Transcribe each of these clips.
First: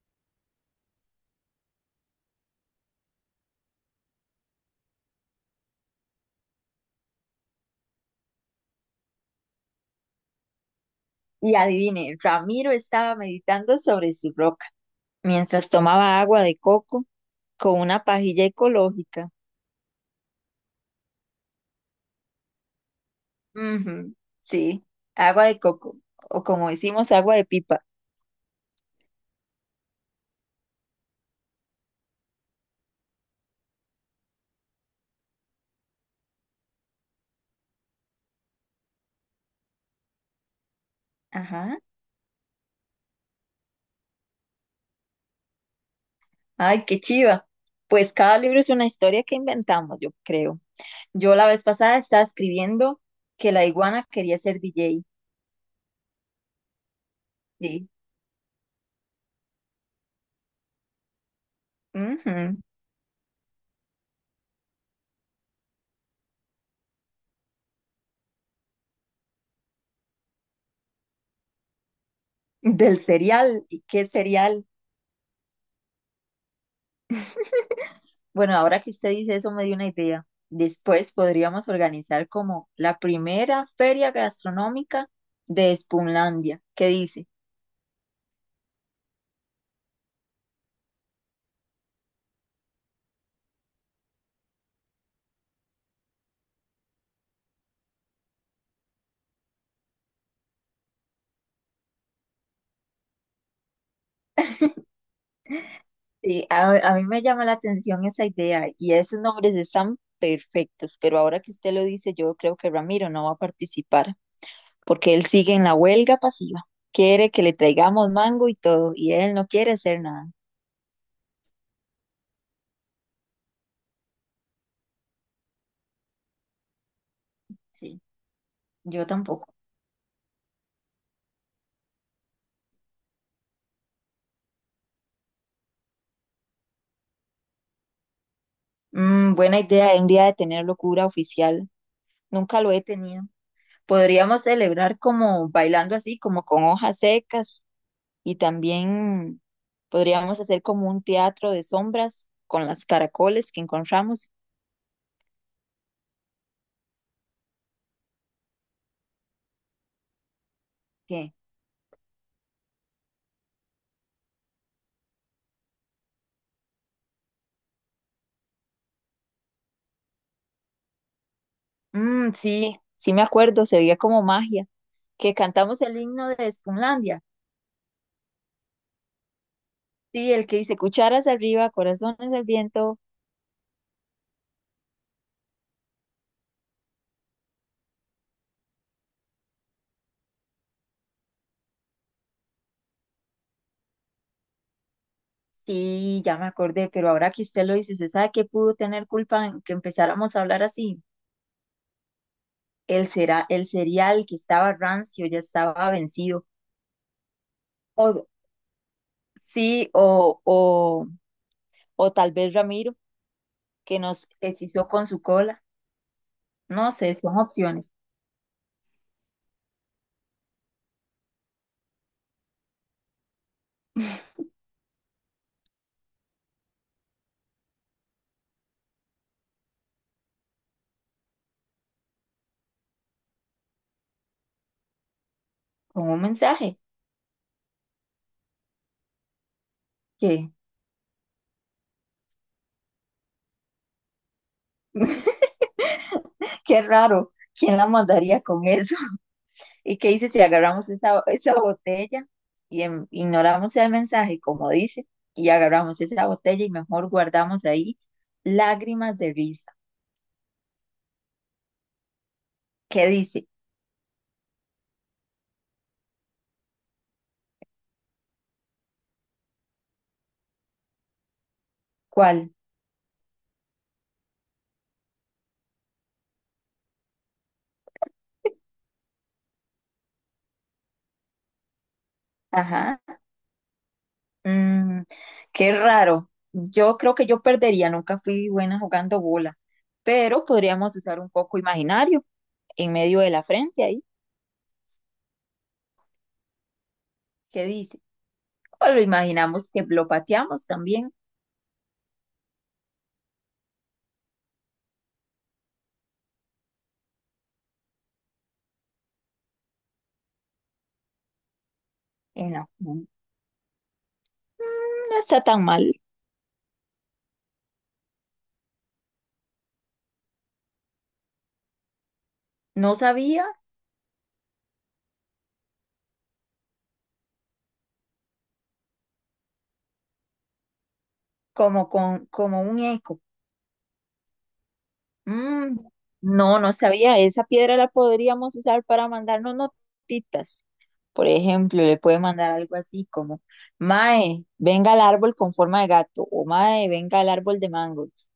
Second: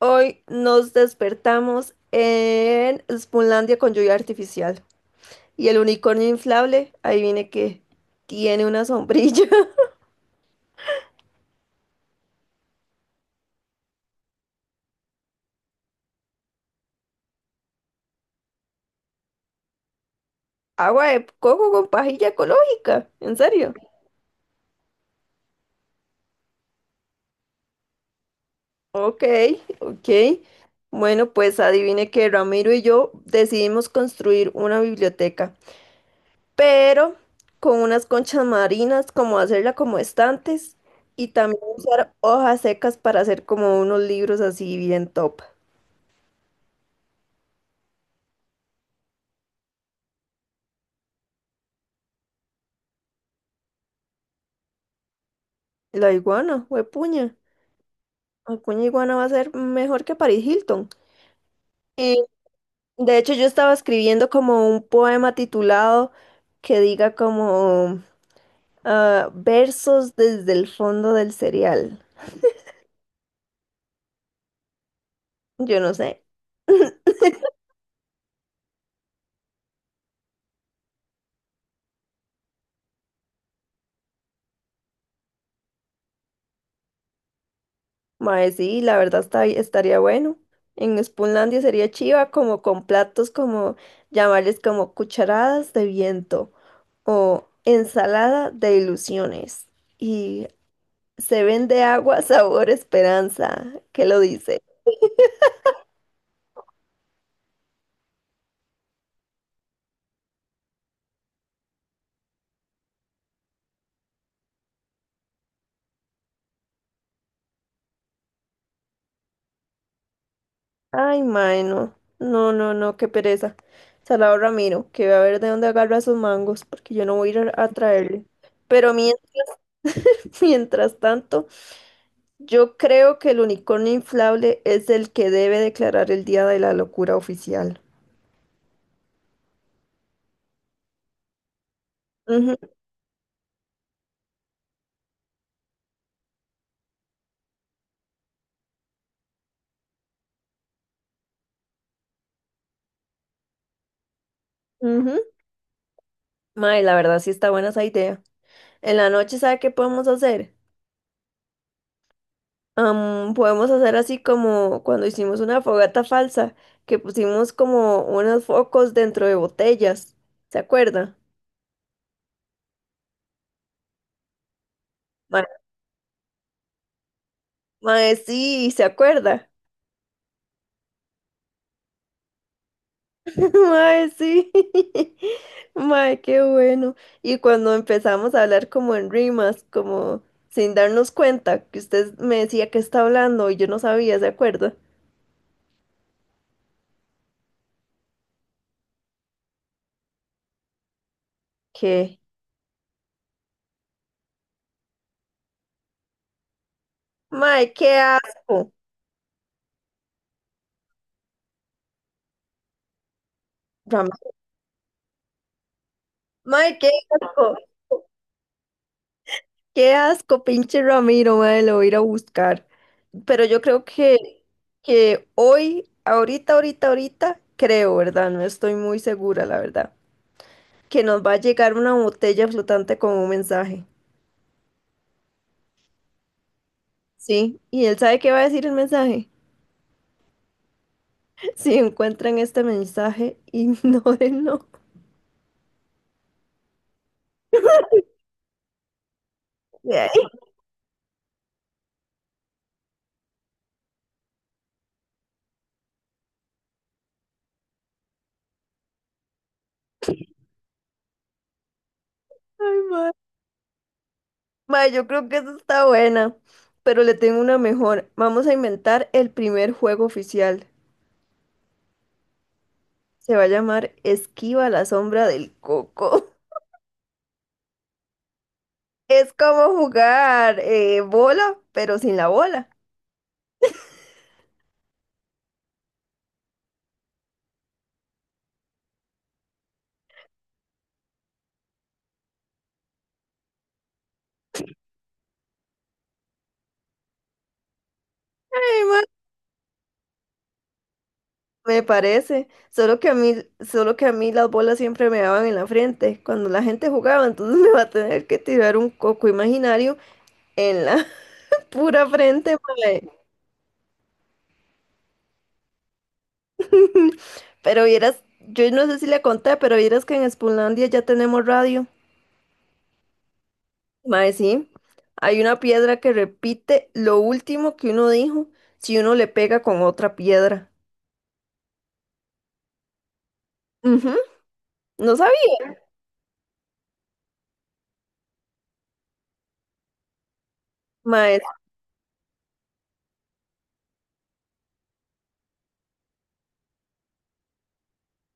Hoy nos despertamos en Spunlandia con lluvia artificial. Y el unicornio inflable, adivine que tiene una sombrilla. Y adivine, Ramiro estaba meditando sobre su roca mientras tomaba agua de coco con una pajilla ecológica. Agua de coco con pajilla ecológica. ¿En serio? Ujú, sí, agua de coco, o como decimos, agua de pipa. Ok, ok. Bueno, pues adivine que Ramiro y yo decidimos construir una biblioteca, pero con unas conchas marinas, como hacerla como estantes, y también Ajá, usar hojas secas para hacer como unos libros así bien top. ay, qué chiva. Pues cada libro es una historia que inventamos, yo creo. Yo la vez pasada estaba escribiendo que la iguana quería ser DJ. La iguana, huepuña. Sí, Acuña Iguana va a ser mejor que Paris Hilton. Y ujú, de hecho yo estaba escribiendo como un poema titulado que diga como versos desde el fondo del cereal. del cereal. ¿Y qué cereal? Yo no sé. Bueno, ahora que usted dice eso me dio una idea. Después podríamos organizar como la primera feria gastronómica de Spunlandia. ¿Qué dice? Mae, sí, la verdad estaría bueno. En Spoonlandia sería chiva como con platos como llamarles como cucharadas de viento o ensalada de ilusiones. Y se vende agua sabor esperanza. ¿Qué lo dice? Sí, a mí me llama la atención esa idea y esos nombres están perfectos, pero ahora que usted lo dice, yo creo que Ramiro no va a participar porque él sigue en la huelga pasiva. Quiere que le traigamos mango y todo y él no quiere hacer nada. Ay, mae, no. No, no, no, qué pereza. Salado Ramiro, que va a ver de dónde agarra sus mangos, porque yo no voy a ir a Sí, traerle. Pero yo mien- tampoco. Mientras tanto, yo creo que el unicornio inflable es el que debe declarar el día de la locura oficial. Mm, buena idea, un día de tener locura oficial. Ujú, Nunca lo he tenido. Podríamos celebrar como bailando así, como con hojas secas y también podríamos hacer como un teatro de sombras con las caracoles que encontramos. ujú. Mae, la verdad sí está buena esa idea. En la noche, ¿sabe qué podemos hacer? ¿Qué? Podemos hacer así como cuando hicimos una fogata falsa, que pusimos como unos focos dentro de botellas. ¿Se acuerda? Mm, sí, sí me acuerdo, se veía como magia, que Ma- cantamos el himno deSpunlandia. Mae, sí, ¿se acuerda? Sí, el que dice cucharas arriba, corazones al viento. Mae, sí. Mae, qué bueno. Y cuando empezamos a hablar como en rimas, como sin darnos cuenta, que usted me decía que está hablando y yo no sabía, ¿se acuerda? Sí, ya me acordé, pero ahora que usted lo dice, ¿usted sabe qué pudo tener culpa en que empezáramos a hablar así? ¿Qué? El cereal que estaba rancio ya estaba vencido. Mae, qué O, asco. sí, o tal vez Ramiro, que nos hechizó con su cola. Mae, qué No sé, son asco. opciones. Qué asco, pinche Ramiro, madre, lo voy a ir a buscar. Pero yo creo que hoy, ahorita, ahorita, ahorita, creo, ¿verdad? No estoy muy segura, la verdad, que nos va a llegar una botella flotante con un mensaje. Con un mensaje. Sí, y él sabe qué va a decir el mensaje. Qué, Si encuentran este mensaje, ignórenlo. qué raro. ¿Quién la mandaría con eso? ¿Y qué dice si agarramos esa botella y ignoramos el mensaje, como dice, y agarramos esa botella y mejor guardamos ahí lágrimas de risa? Ay, ¿Qué madre. dice? Madre, yo creo que eso está buena, pero le tengo una mejor. Vamos a inventar el primer juego oficial. ¿Cuál? Se va a llamar Esquiva la sombra del coco. Es como jugar bola, pero sin la bola. Ajá. Mm, qué raro. Yo creo que yo perdería, nunca fui buena jugando bola, pero podríamos usar un poco imaginario en medio de la frente ahí. ¿Qué dice? Ay, O ma, lo imaginamos que lo pateamos también. me parece. Solo que a mí, solo que a mí las bolas siempre me daban en la frente cuando la gente jugaba, entonces me va a tener que tirar un coco imaginario en la pura frente, No, mae. no está tan mal. Pero vieras, yo no sé si le conté, pero vieras que enSpunlandia ya tenemos radio. No sabía, Mae, sí, hay una piedra que repite lo último que uno dijo si uno le pega con otra piedra. como, con, como un eco. Ujú, no sabía. Mm, no, no sabía. Esa piedra la podríamos usar para mandarnos notitas. Por Mae, ejemplo, le puede mandar algo así como, Mae, venga al árbol con forma de gato o Mae, venga al árbol de mangos.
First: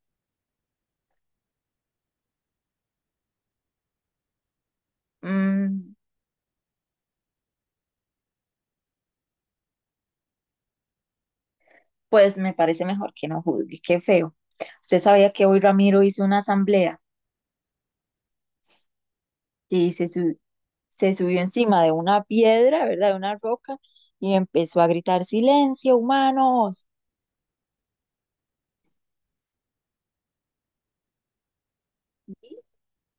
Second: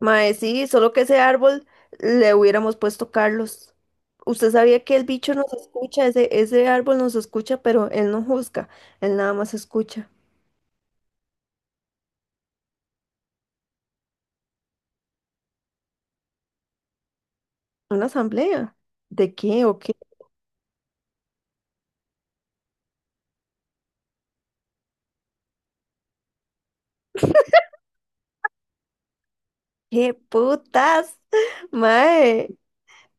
mae, sí, solo que ese árbol le hubiéramos puesto Carlos. Usted sabía que el bicho nos Mm, escucha, ese árbol nos escucha, pero él no juzga, él nada más escucha. pues me parece mejor que no juzgue, qué feo. Usted sabía que hoy Ramiro hizo una asamblea. ¿Una asamblea? ¿De qué o qué? Sí, se subió encima de una piedra, ¿verdad? De una roca, y empezó a gritar, silencio, humanos. ¿Qué putas? Mae.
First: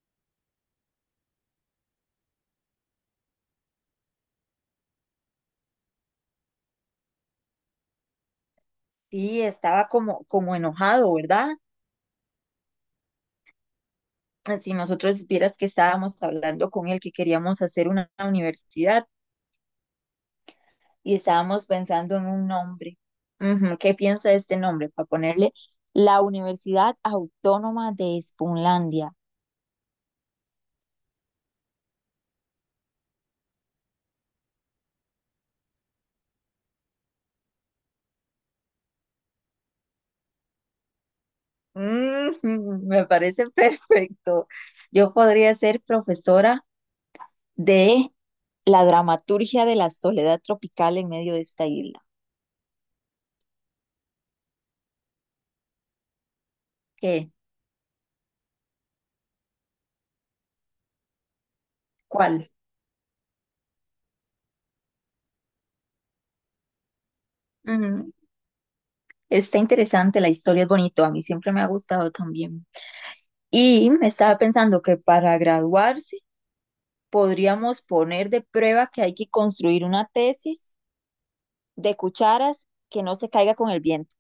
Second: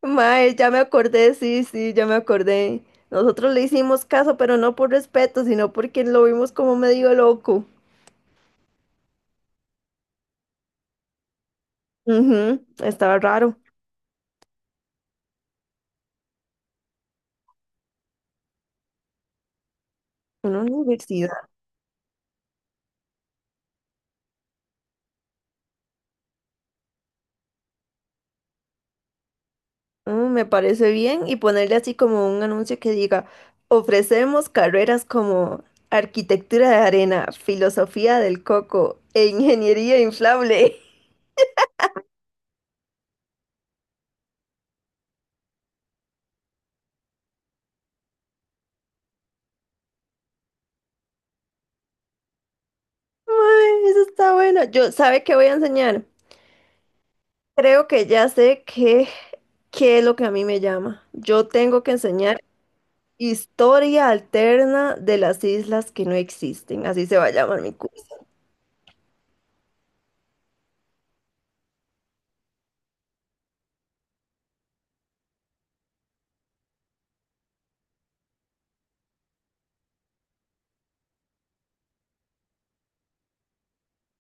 Mae, ya me acordé, sí, sí, ya me acordé. Nosotros le hicimos caso, pero no por respeto, sino porque lo vimos como medio loco. Sí, estaba como, como enojado, ¿verdad? Ujú, estaba raro. Si nosotros vieras que estábamos hablando con él, que queríamos hacer una universidad Una y universidad. estábamos pensando en un nombre. Ujú, ¿qué piensa de este nombre? Para ponerle la Universidad Autónoma de Espunlandia. Mm, me parece bien y ponerle así como un anuncio que diga, ofrecemos carreras como arquitectura de arena, filosofía del coco e ingeniería inflable. Ujú, me parece perfecto. Yo podría ser profesora de la dramaturgia de la soledad tropical en medio de esta isla. Mae, eso está bueno. Yo, ¿sabe qué voy a enseñar? ¿Qué? Creo que ya sé qué es lo que a mí me llama. Yo tengo que enseñar ¿Cuál? historia alterna de las islas que no existen, así se va a llamar mi Ujú. curso. Está interesante, la historia es bonito, a mí siempre me ha gustado también. Y estaba pensando que para graduarse podríamos poner de prueba que hay que construir una tesis de cucharas que no se caiga con el viento.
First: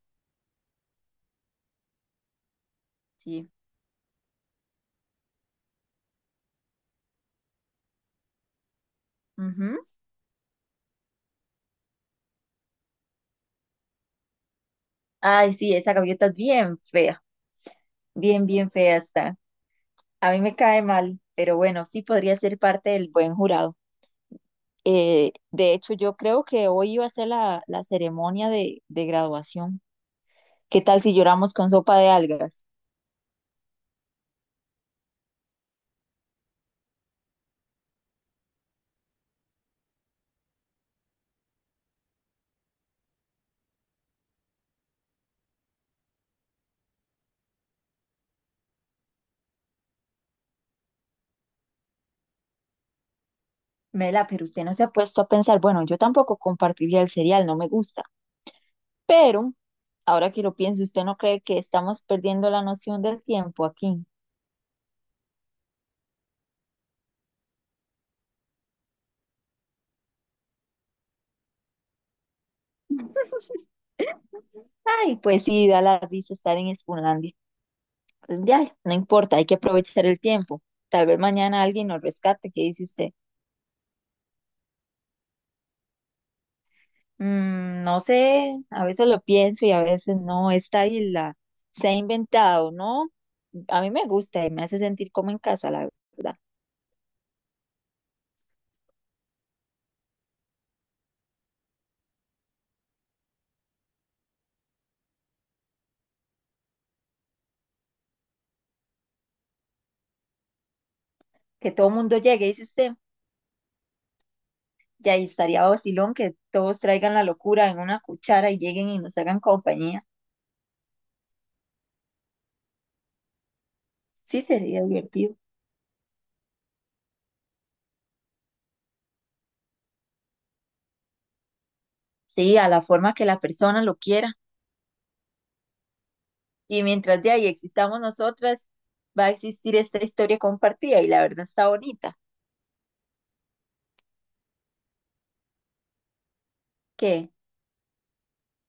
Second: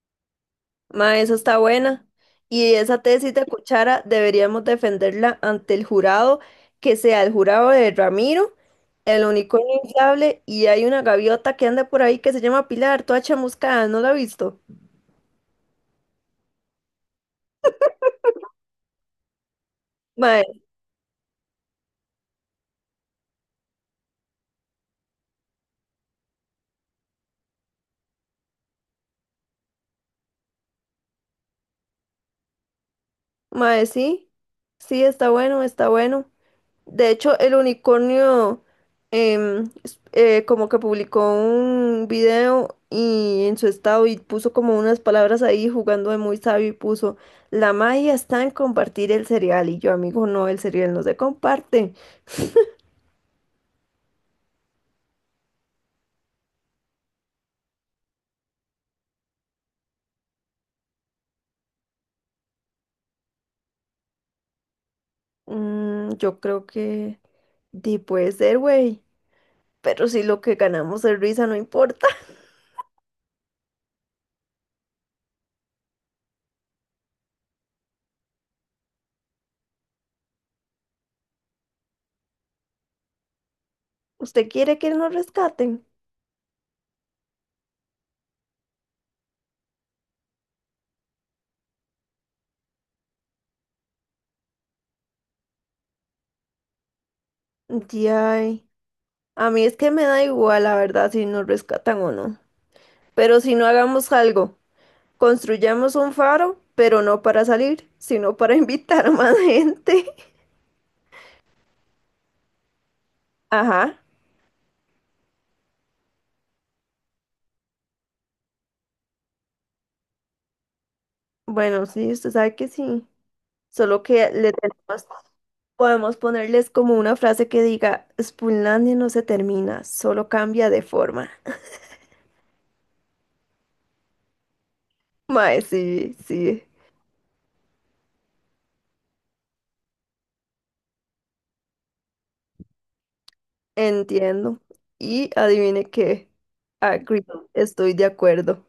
Ma, eso está buena. Y esa tesis de Sí. Cuchara deberíamos defenderla ante el jurado, que sea el jurado de Ramiro, el unicornio Ujú. inflable, y hay una gaviota que anda por ahí que se llama Pilar, toda chamuscada, ¿no la ha visto? Ay, sí, esa gaviota es bien fea, bien fea está. A mí Mae, me cae mal, pero bueno, sí podría ser parte del buen jurado. De hecho, yo creo que hoy iba a ser la ceremonia de graduación. ¿Qué tal si lloramos con sopa de algas? mae, sí, sí, está bueno, está bueno. De hecho, el unicornio como que publicó un video y en su estado y puso como unas palabras ahí jugando de muy sabio y puso, la magia está en compartir el cereal y yo, amigo, no, el cereal no se comparte. Mela, pero usted no se ha puesto a pensar, bueno, yo tampoco compartiría el cereal, no me gusta. Pero, ahora que lo pienso, ¿usted no cree que estamos perdiendo la noción del tiempo aquí? Mm, yo creo que di puede ser, güey, pero si lo que ganamos es risa, no importa. Ay, pues sí, da la risa estar en Spunlandia. Pues ya, no importa, hay que aprovechar el tiempo. Tal vez mañana alguien nos rescate, ¿qué dice usted? ¿Usted quiere que nos rescaten? Mm, no sé, a veces lo pienso y a veces no. Esta isla se ha inventado, ¿no? A mí me gusta y me hace sentir como en casa, la verdad. Ay, a mí es que me da igual, la verdad, si nos rescatan o no. Pero si no hagamos algo. Construyamos un faro, pero no para salir, sino para invitar a más gente. Que todo el mundo llegue, dice usted. Ajá. Y ahí estaría vacilón que todos traigan la locura en una cuchara y lleguen y nos hagan compañía. Bueno, sí, usted sabe que sí. Solo que Sí, le sería tenemos, divertido. podemos ponerles como una frase que diga, Spoonlandia no se termina, solo cambia de forma. Sí, a la forma que la persona lo quiera. Mae, sí, sí, Y mientras de ahí existamos nosotras, va a existir esta historia compartida y la verdad está bonita. entiendo. Y adivine qué. Agree, ¿Qué? estoy de acuerdo.